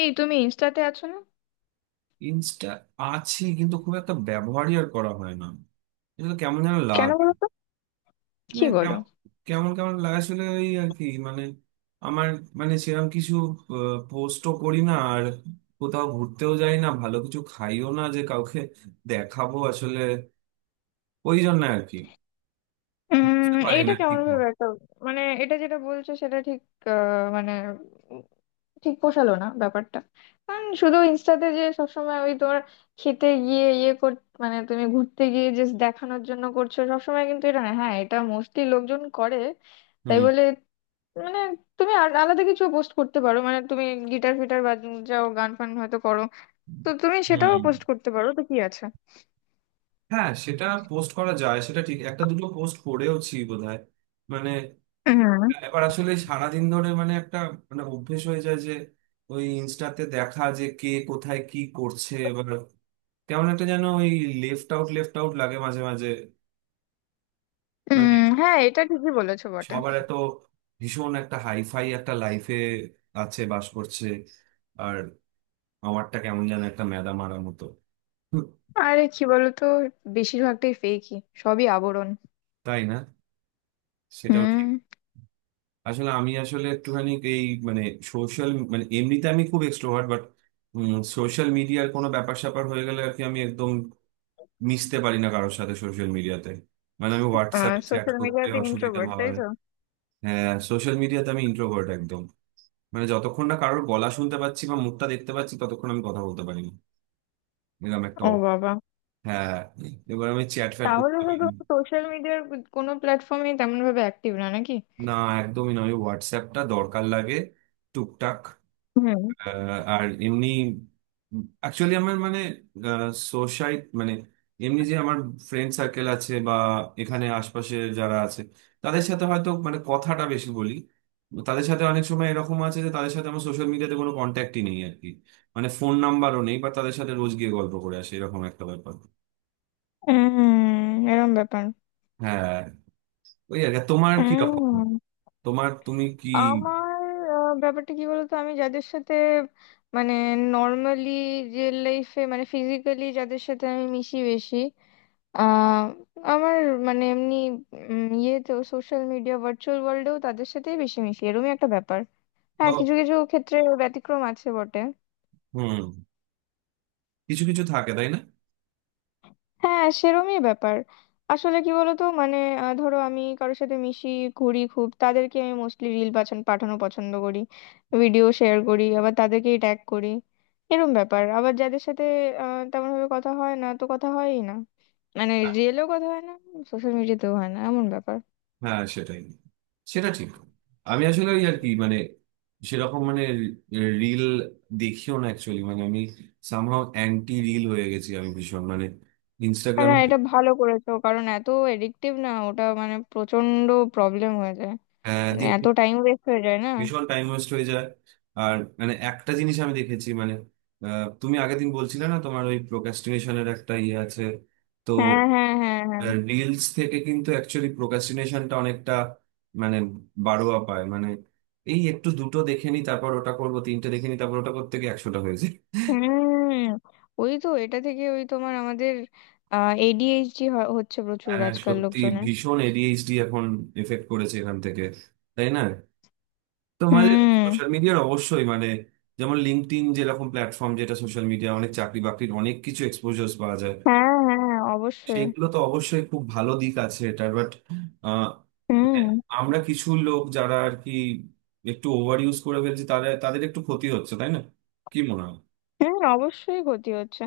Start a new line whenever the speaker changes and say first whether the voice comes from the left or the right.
left: এই, তুমি ইনস্টাতে আছো না?
right: ইনস্টা আছে কিন্তু খুব একটা ব্যবহারই আর করা হয় না। এটা তো কেমন যেন
left: কেন
right: লাগে।
left: বলো তো? কি
right: মানে
left: বলো?
right: কেমন কেমন কেমন লাগে আসলে, ওই আর কি। আমার সেরকম কিছু পোস্টও করি না আর, কোথাও ঘুরতেও যাই না, ভালো কিছু খাইও না যে কাউকে দেখাবো আসলে। ওই জন্য আর কি, বুঝতে পারি
left: এটা
right: না
left: কেমন
right: ঠিক
left: ভাবে
right: মতো।
left: একটা মানে এটা যেটা বলছো সেটা ঠিক। মানে উম, ঠিক পোষালো না ব্যাপারটা। কারণ শুধু ইনস্টাতে যে সবসময় ওই তোমার খেতে গিয়ে ইয়ে কর, মানে তুমি ঘুরতে গিয়ে জাস্ট দেখানোর জন্য করছো সবসময়, কিন্তু এটা না, হ্যাঁ, এটা মোস্টলি লোকজন করে, তাই
right: হুম।
left: বলে মানে, তুমি আর আলাদা কিছু পোস্ট করতে পারো, মানে তুমি গিটার ফিটার বাজাও, গান ফান হয়তো করো, তো তুমি
right: হুম।
left: সেটাও পোস্ট করতে পারো, তো কি আছে।
right: হ্যাঁ, সেটা পোস্ট করা যায়, সেটা ঠিক। একটা দুটো পোস্ট করেওছি বোধহয়। মানে
left: হুম।
right: এবার আসলে সারাদিন ধরে মানে একটা মানে অভ্যেস হয়ে যায় যে ওই ইনস্টাতে দেখা যে কে কোথায় কি করছে। এবার কেমন একটা যেন ওই লেফট আউট লেফট আউট লাগে মাঝে মাঝে। মানে
left: উম হ্যাঁ, এটা ঠিকই বলেছো বটে।
right: সবার এত ভীষণ একটা হাইফাই একটা লাইফে আছে, বাস করছে, আর আমারটা কেমন যেন একটা মেদা মারা মতো। হুম,
left: আরে, কি বলতো, বেশিরভাগটাই ফেকই, সবই আবরণ।
right: তাই না? সেটাও ঠিক।
left: হুম।
right: আসলে আমি আসলে একটুখানি এই মানে সোশ্যাল, মানে এমনিতে আমি খুব এক্সট্রোভার্ট, বাট সোশ্যাল মিডিয়ার কোনো ব্যাপার স্যাপার হয়ে গেলে আর কি আমি একদম মিশতে পারি না কারোর সাথে সোশ্যাল মিডিয়াতে। মানে আমি হোয়াটসঅ্যাপে চ্যাট
left: সোশ্যাল
right: করতে
left: মিডিয়াতে
right: অসুবিধা
left: ইন্ট্রোভার্ট, তাই
right: হয়।
left: তো?
right: হ্যাঁ, সোশ্যাল মিডিয়াতে আমি ইন্ট্রোভার্ট একদম। মানে যতক্ষণ না কারোর গলা শুনতে পাচ্ছি বা মুখটা দেখতে পাচ্ছি ততক্ষণ আমি কথা বলতে পারি না। এরকম একটা
left: ও
right: অব-।
left: বাবা।
right: হ্যাঁ। এবার আমি চ্যাট ফ্যাট করতে
left: তাহলে তো
right: পারি না।
left: তুমি সোশ্যাল মিডিয়ার কোনো প্ল্যাটফর্মে তেমন ভাবে অ্যাক্টিভ না নাকি?
right: না, একদমই না। আমি হোয়াটসঅ্যাপটা দরকার লাগে টুকটাক।
left: হুম।
right: আহ, আর এমনি অ্যাকচুয়ালি আমার সোসাইটি, মানে এমনি যে আমার ফ্রেন্ড সার্কেল আছে বা এখানে আশপাশে যারা আছে তাদের সাথে হয়তো কথাটা বেশি বলি। তাদের সাথে অনেক সময় এরকম আছে যে তাদের সাথে আমার সোশ্যাল মিডিয়াতে কোনো কন্ট্যাক্টই নেই আর কি। মানে ফোন নাম্বারও নেই, বা তাদের সাথে রোজ গিয়ে গল্প করে আসি এরকম একটা ব্যাপার।
left: উম, এরম ব্যাপার।
right: হ্যাঁ, ওই আর কি। আর তোমার কি রকম?
left: উম,
right: তুমি কি?
left: আমার ব্যাপারটা কি বলতো, আমি যাদের সাথে মানে নর্মালি রিয়েল লাইফে মানে ফিজিক্যালি যাদের সাথে আমি মিশি বেশি, আহ আমার মানে এমনি ইয়ে তো সোশ্যাল মিডিয়া ভার্চুয়াল ওয়ার্ল্ডেও তাদের সাথেই বেশি মিশি, এরকমই একটা ব্যাপার। হ্যাঁ,
right: ও,
left: কিছু কিছু ক্ষেত্রে ব্যতিক্রম আছে বটে।
right: হুম। কিছু কিছু থাকে, তাই না?
left: হ্যাঁ, সেরমই ব্যাপার। আসলে কি বলতো মানে, ধরো আমি কারোর সাথে মিশি ঘুরি খুব, তাদেরকে আমি মোস্টলি রিল পাঠানো পছন্দ করি, ভিডিও শেয়ার করি, আবার তাদেরকেই ট্যাগ করি, এরম ব্যাপার। আবার যাদের সাথে তেমন ভাবে কথা হয় না, তো কথা হয়ই না, মানে রিয়েলেও কথা হয় না, সোশ্যাল মিডিয়াতেও হয় না, এমন ব্যাপার।
right: হ্যাঁ সেটাই, সেটা ঠিক। আমি আসলে ওই আর কি, মানে সেরকম মানে রিল দেখিও না অ্যাকচুয়ালি। মানে আমি সামহাও অ্যান্টি রিল হয়ে গেছি আমি, ভীষণ। মানে ইনস্টাগ্রাম
left: না, এটা ভালো করেছো, কারণ এত এডিকটিভ না ওটা, মানে প্রচন্ড প্রবলেম হয়ে যায়, মানে এত
right: দিয়ে
left: টাইম ওয়েস্ট হয়ে যায় না।
right: ভীষণ টাইম ওয়েস্ট হয়ে যায়। আর মানে একটা জিনিস আমি দেখেছি, তুমি আগের দিন বলছিলে না তোমার ওই প্রোক্রাস্টিনেশনের একটা ইয়ে আছে? তো
left: হ্যাঁ, হ্যাঁ, হ্যাঁ, হ্যাঁ।
right: রিলস থেকে কিন্তু অ্যাকচুয়ালি প্রোক্রাস্টিনেশনটা অনেকটা মানে বাড়োয়া পায়। মানে এই একটু দুটো দেখে নি তারপর ওটা করবো, তিনটে দেখে নি তারপর ওটা, করতে গিয়ে একশোটা হয়েছে।
left: হুম। ওই তো এটা থেকে ওই তোমার আমাদের এডিএইচডি হচ্ছে প্রচুর
right: হ্যাঁ হ্যাঁ,
left: আজকাল
right: সত্যি
left: লোকজনের।
right: ভীষণ এডিএইচডি এখন এফেক্ট করেছে এখান থেকে, তাই না? তোমাদের
left: হুম।
right: সোশ্যাল মিডিয়ার অবশ্যই, মানে যেমন লিঙ্কডইন যেরকম প্ল্যাটফর্ম, যেটা সোশ্যাল মিডিয়া, অনেক চাকরি বাকরির অনেক কিছু এক্সপোজার পাওয়া যায়,
left: হ্যাঁ, হ্যাঁ, অবশ্যই।
right: সেগুলো তো অবশ্যই খুব ভালো দিক আছে এটা, বাট মানে
left: হুম।
right: আমরা কিছু লোক যারা আর কি একটু ওভার ইউজ করে ফেলছি, তাদের তাদের একটু ক্ষতি হচ্ছে, তাই না? কি মনে হয়?
left: হ্যাঁ, অবশ্যই ক্ষতি হচ্ছে।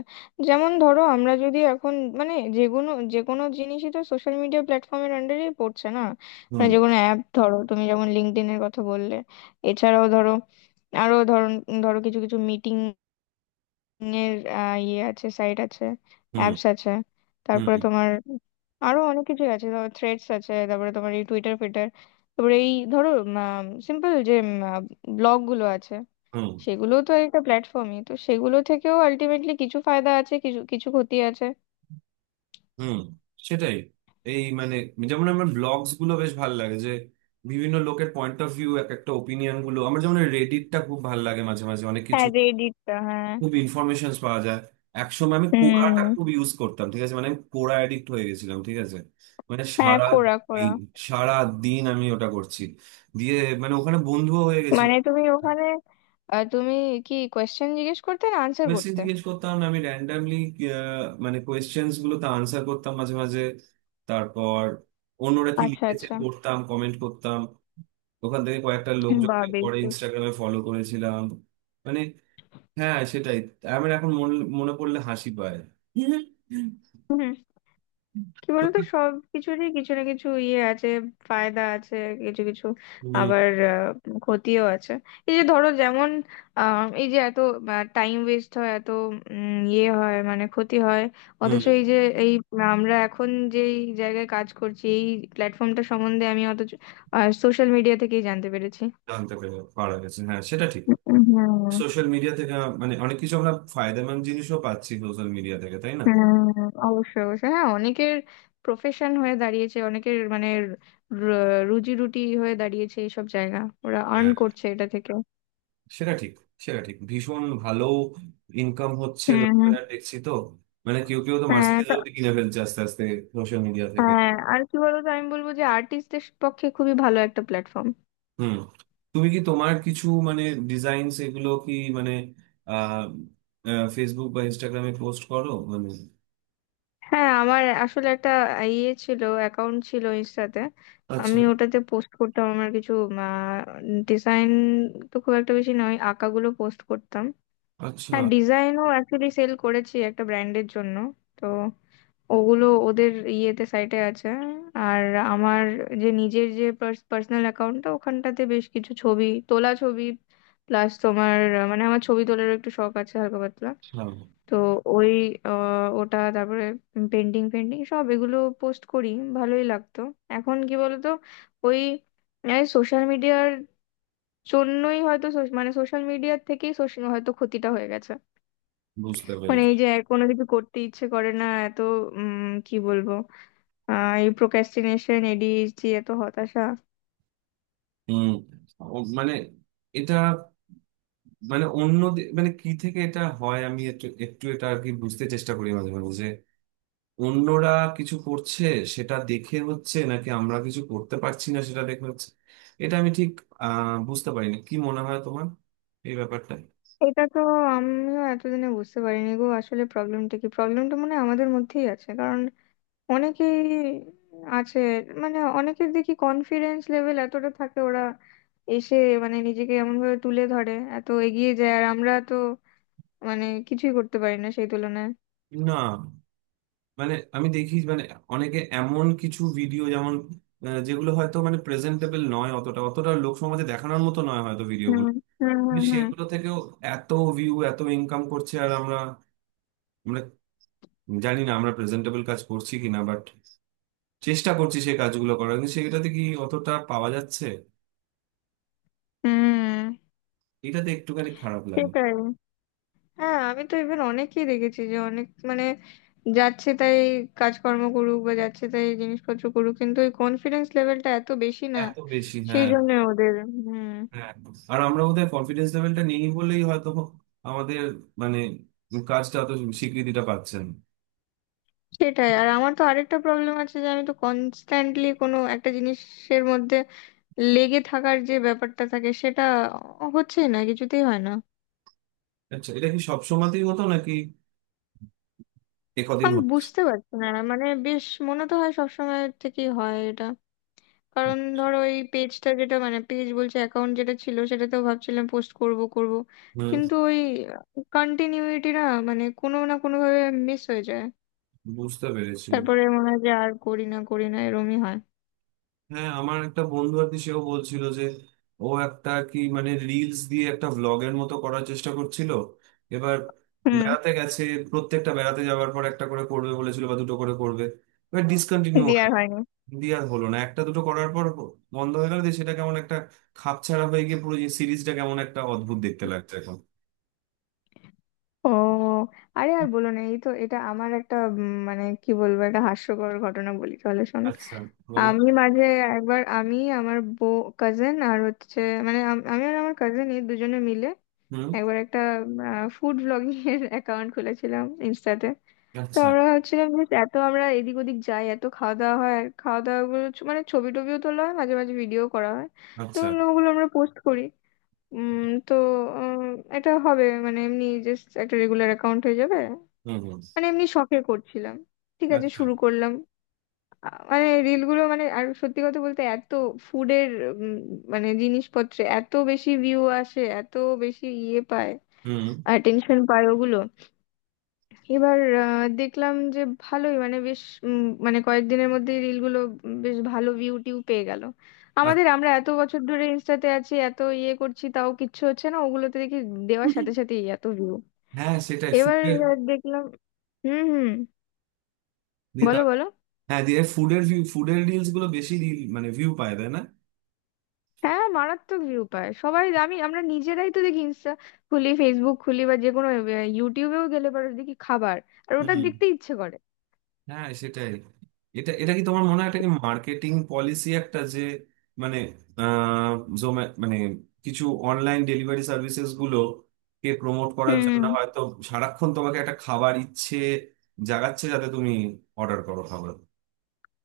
left: যেমন ধরো আমরা যদি এখন মানে যে কোনো, যে কোনো জিনিসই তো সোশ্যাল মিডিয়া প্ল্যাটফর্মের আন্ডারেই পড়ছে না।
right: হুম।
left: মানে যে কোনো অ্যাপ ধরো, তুমি যেমন লিঙ্কডইনের কথা বললে, এছাড়াও ধরো, আরো ধরো ধরো কিছু কিছু মিটিং এর ইয়ে আছে, সাইট আছে,
right: হুম।
left: অ্যাপস আছে,
right: হুম।
left: তারপরে তোমার আরো অনেক কিছু আছে, ধরো থ্রেডস আছে, তারপরে তোমার এই টুইটার ফিটার, তারপরে এই ধরো সিম্পল যে ব্লগ গুলো আছে,
right: হুম।
left: সেগুলো তো একটা প্ল্যাটফর্মই তো, সেগুলো থেকেও আলটিমেটলি কিছু ফায়দা আছে, কিছু কিছু ক্ষতি আছে।
right: হুম সেটাই। এই মানে যেমন আমার ব্লগস গুলো বেশ ভালো লাগে, যে বিভিন্ন লোকের পয়েন্ট অফ ভিউ, এক একটা ওপিনিয়ন গুলো। আমার যেমন রেডিটটা খুব ভালো লাগে মাঝে মাঝে, অনেক কিছু
left: হ্যাঁ, রেডিটটা হ্যাঁ।
right: খুব ইনফরমেশন পাওয়া যায়। একসময় আমি কোরাটা
left: হুম।
right: খুব ইউজ করতাম, ঠিক আছে? মানে আমি কোরা অ্যাডিক্ট হয়ে গেছিলাম, ঠিক আছে?
left: হ্যাঁ,
right: সারা
left: কোরা, কোরা।
right: দিন, সারা দিন আমি ওটা করছি। দিয়ে মানে ওখানে বন্ধুও হয়ে গেছিল।
left: মানে তুমি ওখানে, তুমি কি কোয়েশ্চেন জিজ্ঞেস করতে না আনসার
right: কোয়েশ্চেন
left: করতে?
right: জিজ্ঞেস করতাম না, আমি র্যান্ডামলি কোয়েশ্চেন্স গুলো তো আনসার করতাম মাঝে মাঝে, তারপর অন্যরা কি
left: আচ্ছা,
right: লিখেছে
left: আচ্ছা।
right: পড়তাম, কমেন্ট করতাম। ওখান থেকে কয়েকটা
left: বা
right: লোকজনকে
left: বেশ
right: পরে
left: তো।
right: ইনস্টাগ্রামে ফলো করেছিলাম। মানে হ্যাঁ সেটাই। আমার এখন মনে মনে পড়লে হাসি পায়।
left: হুম। কি বলতো, সব কিছুরই কিছু না কিছু ইয়ে আছে, ফায়দা আছে কিছু কিছু,
right: হুম।
left: আবার ক্ষতিও আছে। এই যে ধরো, যেমন এই যে এত টাইম ওয়েস্ট হয়, এত ইয়ে হয় মানে ক্ষতি হয়।
right: হুম।
left: অথচ এই যে এই আমরা এখন যেই জায়গায় কাজ করছি, এই প্ল্যাটফর্মটা সম্বন্ধে আমি অথচ সোশ্যাল মিডিয়া থেকেই জানতে পেরেছি।
right: জানতে পারা গেছে, হ্যাঁ সেটা ঠিক।
left: হুম,
right: সোশ্যাল মিডিয়া থেকে অনেক কিছু আমরা ফায়দামন্দ জিনিসও পাচ্ছি সোশ্যাল মিডিয়া থেকে, তাই না?
left: হুম। অবশ্যই, অবশ্যই, হ্যাঁ, অনেকের প্রফেশন হয়ে দাঁড়িয়েছে, অনেকের মানে রুজি রুটি হয়ে দাঁড়িয়েছে এইসব জায়গা। ওরা আর্ন
right: হ্যাঁ
left: করছে এটা থেকে।
right: সেটা ঠিক, সেটা ঠিক। ভীষণ ভালো ইনকাম হচ্ছে,
left: হুম, হুম।
right: লোকেরা দেখছি তো। মানে কেউ কেউ তো
left: হ্যাঁ
right: মার্সিডিজ
left: তো।
right: অব্দি কিনে ফেলছে আস্তে আস্তে, সোশ্যাল মিডিয়া থেকে।
left: হ্যাঁ, আর কি বলতো, আমি বলবো যে আর্টিস্টদের পক্ষে খুবই ভালো একটা প্ল্যাটফর্ম।
right: হুম। তুমি কি তোমার কিছু ডিজাইন, এগুলো কি মানে আহ ফেসবুক বা ইনস্টাগ্রামে পোস্ট করো
left: হ্যাঁ, আমার আসলে একটা ইয়ে ছিল, অ্যাকাউন্ট ছিল ইনস্টাতে।
right: আচ্ছা।
left: আমি ওটাতে পোস্ট করতাম আমার কিছু ডিজাইন, তো খুব একটা বেশি নয়, আঁকাগুলো পোস্ট করতাম।
right: আচ্ছা।
left: হ্যাঁ, ডিজাইনও অ্যাকচুয়ালি সেল করেছি একটা ব্র্যান্ডের জন্য, তো ওগুলো ওদের ইয়েতে সাইটে আছে। আর আমার যে নিজের যে পার্সোনাল অ্যাকাউন্টটা, ওখানটাতে বেশ কিছু ছবি, তোলা ছবি প্লাস তোমার মানে আমার ছবি তোলার একটু শখ আছে হালকা পাতলা।
right: আচ্ছা।
left: তো ওই ওটা তারপরে পেন্টিং পেন্টিং সব এগুলো পোস্ট করি, ভালোই লাগতো। এখন কি বলতো, ওই সোশ্যাল মিডিয়ার জন্যই হয়তো মানে সোশ্যাল মিডিয়ার থেকেই social হয়তো ক্ষতিটা হয়ে গেছে।
right: বুঝতে
left: মানে এই
right: পেরেছি।
left: যে কোনো কিছু করতে ইচ্ছে করে না, এত উম কি বলবো, এই প্রোক্রাস্টিনেশন, এডিএইচডি, এত হতাশা।
right: উম, ও- মানে এটা অন্য দে- মানে কি থেকে এটা হয় আমি একটু একটু এটা আর কি বুঝতে চেষ্টা করি মাঝে মাঝে, যে অন্যরা কিছু করছে সেটা দেখে হচ্ছে নাকি আমরা কিছু করতে পারছি না সেটা দেখে হচ্ছে। এটা আমি ঠিক বুঝতে পারি না। কি মনে হয় তোমার এই ব্যাপারটা?
left: এটা তো আমিও এতদিনে বুঝতে পারিনি গো, আসলে প্রবলেমটা কি, প্রবলেমটা মনে হয় আমাদের মধ্যেই আছে, কারণ অনেকেই আছে, মানে অনেকের দেখি কনফিডেন্স লেভেল এতটা থাকে, ওরা এসে মানে নিজেকে এমন ভাবে তুলে ধরে, এত এগিয়ে যায়, আর আমরা তো মানে কিছুই করতে পারি না সেই তুলনায়।
right: না মানে আমি দেখি অনেকে এমন কিছু ভিডিও, যেগুলো হয়তো মানে প্রেজেন্টেবল নয় অতটা, অতটা লোক সমাজে দেখানোর মতো নয় হয়তো
left: হুম,
right: ভিডিওগুলো,
left: হুম, হুম,
right: কিন্তু
left: হুম,
right: সেগুলো থেকেও এত ভিউ, এত ইনকাম করছে। আর আমরা আমরা জানি না আমরা প্রেজেন্টেবল কাজ করছি কিনা, বাট চেষ্টা করছি সেই কাজগুলো করার, কিন্তু সেটাতে কি অতটা পাওয়া যাচ্ছে?
left: হুম,
right: এটাতে একটুখানি খারাপ লাগে।
left: সেটাই। হ্যাঁ, আমি তো ইভেন অনেকেই দেখেছি যে অনেক মানে যাচ্ছে তাই কাজকর্ম করুক বা যাচ্ছে তাই জিনিসপত্র করুক, কিন্তু ওই কনফিডেন্স লেভেলটা এত বেশি না,
right: এত বেশি,
left: সেই
right: হ্যাঁ।
left: জন্য ওদের। হুম,
right: হ্যাঁ, আর আমরা ওদের কনফিডেন্স লেভেলটা নেই বলেই হয়তো আমাদের মানে কাজটা অত স্বীকৃতিটা পাচ্ছেন।
left: সেটাই। আর আমার তো আরেকটা প্রবলেম আছে যে, আমি তো কনস্ট্যান্টলি কোনো একটা জিনিসের মধ্যে লেগে থাকার যে ব্যাপারটা থাকে সেটা হচ্ছেই না, কিছুতেই হয় না।
right: আচ্ছা, এটা কি সব সময়তেই হতো, নাকি একদিন
left: আমি
right: হতো?
left: বুঝতে পারছি না, মানে বেশ মনে তো হয় সবসময় থেকেই হয় এটা। কারণ ধরো এই পেজটা, যেটা মানে পেজ বলছে, অ্যাকাউন্ট যেটা ছিল সেটা তো ভাবছিলাম পোস্ট করব করব,
right: হম।
left: কিন্তু ওই কন্টিনিউইটি না, মানে কোনো না কোনো ভাবে মিস হয়ে যায়,
right: বুঝতে পেরেছি।
left: তারপরে মনে হয় যে আর করি না করি না, এরমই হয়।
right: হ্যাঁ, আমার একটা বন্ধু আর কি, সেও বলছিল যে ও একটা আর কি রিলস দিয়ে একটা ভ্লগের মতো করার চেষ্টা করছিল। এবার
left: হুম।
right: বেড়াতে গেছে, প্রত্যেকটা বেড়াতে যাওয়ার পর একটা করে করবে বলেছিল বা দুটো করে করবে। এবার ডিসকন্টিনিউ
left: দিয়ে
right: হয়,
left: আর হয়নি।
right: দিয়ে আর হলো না একটা দুটো করার পর, বন্ধ হয়ে গেল। দিয়ে সেটা কেমন একটা খাপছাড়া হয়ে গিয়ে পুরো সিরিজটা কেমন একটা অদ্ভুত দেখতে লাগছে এখন।
left: ও। আরে, আর বলো না, এই তো, এটা আমার একটা মানে কি বলবো, একটা হাস্যকর ঘটনা বলি তাহলে, শোনো।
right: আচ্ছা, বলো।
left: আমি মাঝে একবার, আমি আমার বউ কাজিন আর হচ্ছে মানে আমি আর আমার কাজিন এই দুজনে মিলে
right: হুম।
left: একবার একটা ফুড ব্লগিং এর অ্যাকাউন্ট খুলেছিলাম ইনস্টাতে। তো
right: আচ্ছা।
left: আমরা ভাবছিলাম যে, এত আমরা এদিক ওদিক যাই, এত খাওয়া দাওয়া হয়, আর খাওয়া দাওয়া গুলো মানে ছবি টবিও তোলা হয় মাঝে মাঝে, ভিডিও করা হয়। তো
right: আচ্ছা।
left: ওগুলো আমরা পোস্ট করি। উম তো উম, এটা হবে মানে এমনি জাস্ট একটা রেগুলার অ্যাকাউন্ট হয়ে যাবে,
right: হুম। হুম।
left: মানে এমনি শখে করছিলাম। ঠিক আছে,
right: আচ্ছা।
left: শুরু করলাম। মানে রিল গুলো মানে, আর সত্যি কথা বলতে এত ফুডের মানে জিনিসপত্রে এত বেশি ভিউ আসে, এত বেশি ইয়ে পায়,
right: হুম।
left: আর টেনশন পায় ওগুলো। এবার দেখলাম যে ভালোই মানে বেশ মানে কয়েকদিনের মধ্যে রিলগুলো বেশ ভালো ভিউ টিউ পেয়ে গেল।
right: আচ্ছা।
left: আমরা এত বছর ধরে ইনস্টাতে আছি, এত ইয়ে করছি, তাও কিচ্ছু হচ্ছে না ওগুলোতে দেখি। দেওয়ার সাথে সাথেই এত ভিউ।
right: হ্যাঁ সেটাই,
left: এবার
right: ফুটের।
left: দেখলাম। হুম, হুম। বলো, বলো।
right: হ্যাঁ, দিয়ে ফুডের ভিউ, ফুডের রিলস গুলো বেশি রিল মানে ভিউ পায়, তাই না?
left: হ্যাঁ, মারাত্মক ভিউ পায় সবাই। আমরা নিজেরাই তো দেখি, ইনস্টা খুলি, ফেসবুক খুলি, বা যে কোনো, ইউটিউবেও গেলে পরে দেখি খাবার, আর ওটা
right: হুম।
left: দেখতে ইচ্ছে করে।
right: হ্যাঁ সেটাই। এটা এটা কি তোমার মনে হয় এটা কি মার্কেটিং পলিসি একটা, যে মানে আহ জোমা কিছু অনলাইন ডেলিভারি সার্ভিসেস গুলো কে প্রমোট করার
left: হুম,
right: জন্য
left: হুম।
right: হয়তো সারাক্ষণ তোমাকে একটা খাবার ইচ্ছে জাগাচ্ছে, যাতে তুমি অর্ডার করো খাবার?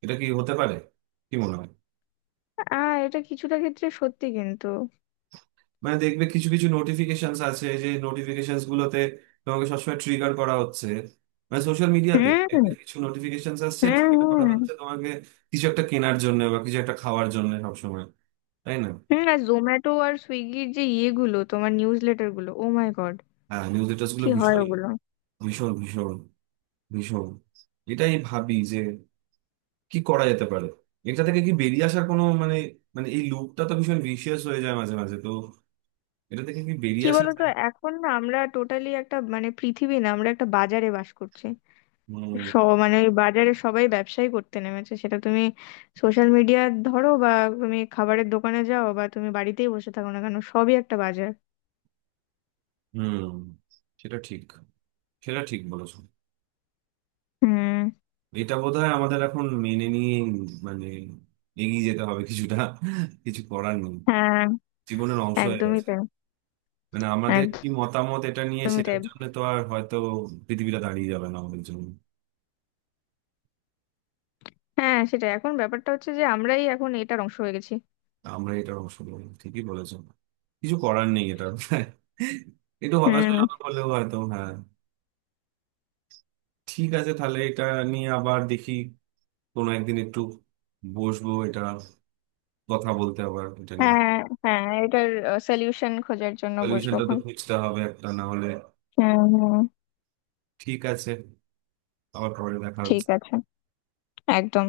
right: এটা কি হতে পারে? কি মনে হয়?
left: এটা কিছুটা ক্ষেত্রে সত্যি কিন্তু।
right: দেখবে কিছু কিছু নোটিফিকেশন আছে, যে নোটিফিকেশন গুলোতে তোমাকে সবসময় ট্রিগার করা হচ্ছে, মানে সোশ্যাল
left: হুম,
right: মিডিয়াতে
left: হুম,
right: কিছু নোটিফিকেশন আসছে, ট্রিগার করা
left: হুম,
right: হচ্ছে তোমাকে কিছু একটা কেনার জন্য বা কিছু একটা খাওয়ার জন্য সবসময়, তাই না?
left: হুম। আর জোম্যাটো আর সুইগির যে ইয়েগুলো, তোমার নিউজ লেটার গুলো, ও মাই গড,
right: হ্যাঁ, নিউজ লেটার্স গুলো
left: কি হয়
right: ভীষণ,
left: ওগুলো!
right: ভীষণ ভীষণ ভীষণ। এটাই ভাবি যে কি করা যেতে পারে, এটা থেকে কি বেরিয়ে আসার কোনো মানে মানে এই লুপটা তো ভীষণ ভিশিয়াস হয়ে যায় মাঝে মাঝে তো। এটা থেকে কি বেরিয়ে
left: কি
right: আসা
left: বলতো,
right: যায়?
left: এখন না আমরা টোটালি একটা মানে পৃথিবী না, আমরা একটা বাজারে বাস করছি।
right: হুম।
left: সব মানে ওই বাজারে সবাই ব্যবসাই করতে নেমেছে, সেটা তুমি সোশ্যাল মিডিয়া ধরো, বা তুমি খাবারের দোকানে যাও, বা তুমি বাড়িতেই বসে থাকো না কেন, সবই একটা বাজার।
right: হুম। সেটা ঠিক, সেটা ঠিক বলেছো।
left: হুম।
right: এটা বোধহয় আমাদের এখন মেনে নিয়ে মানে এগিয়ে যেতে হবে কিছুটা, কিছু করার নেই।
left: হ্যাঁ,
right: জীবনের অংশ হয়ে
left: একদমই
right: গেছে।
left: তাই।
right: মানে আমাদের কি মতামত এটা নিয়ে
left: একদমই
right: সেটার
left: তাই।
right: জন্য তো আর হয়তো পৃথিবীটা দাঁড়িয়ে যাবে না আমাদের জন্য।
left: হ্যাঁ, সেটাই, এখন ব্যাপারটা হচ্ছে যে আমরাই এখন এটার অংশ হয়ে গেছি।
right: আমরা এটার অংশ হবো। ঠিকই বলেছো, কিছু করার নেই এটা। একটু হতাশ
left: হুম।
right: হলাম হলেও, হয়তো হ্যাঁ। ঠিক আছে, তাহলে এটা নিয়ে আবার দেখি কোনো একদিন, একটু বসবো এটা, কথা বলতে আবার এটা নিয়ে।
left: হ্যাঁ, হ্যাঁ, এটার সলিউশন খোঁজার জন্য বসবো
right: সলিউশনটা তো
left: এখন।
right: খুঁজতে হবে একটা, না হলে।
left: হুম, হুম।
right: ঠিক আছে, আবার পরে দেখা
left: ঠিক
right: হচ্ছে।
left: আছে। একদম।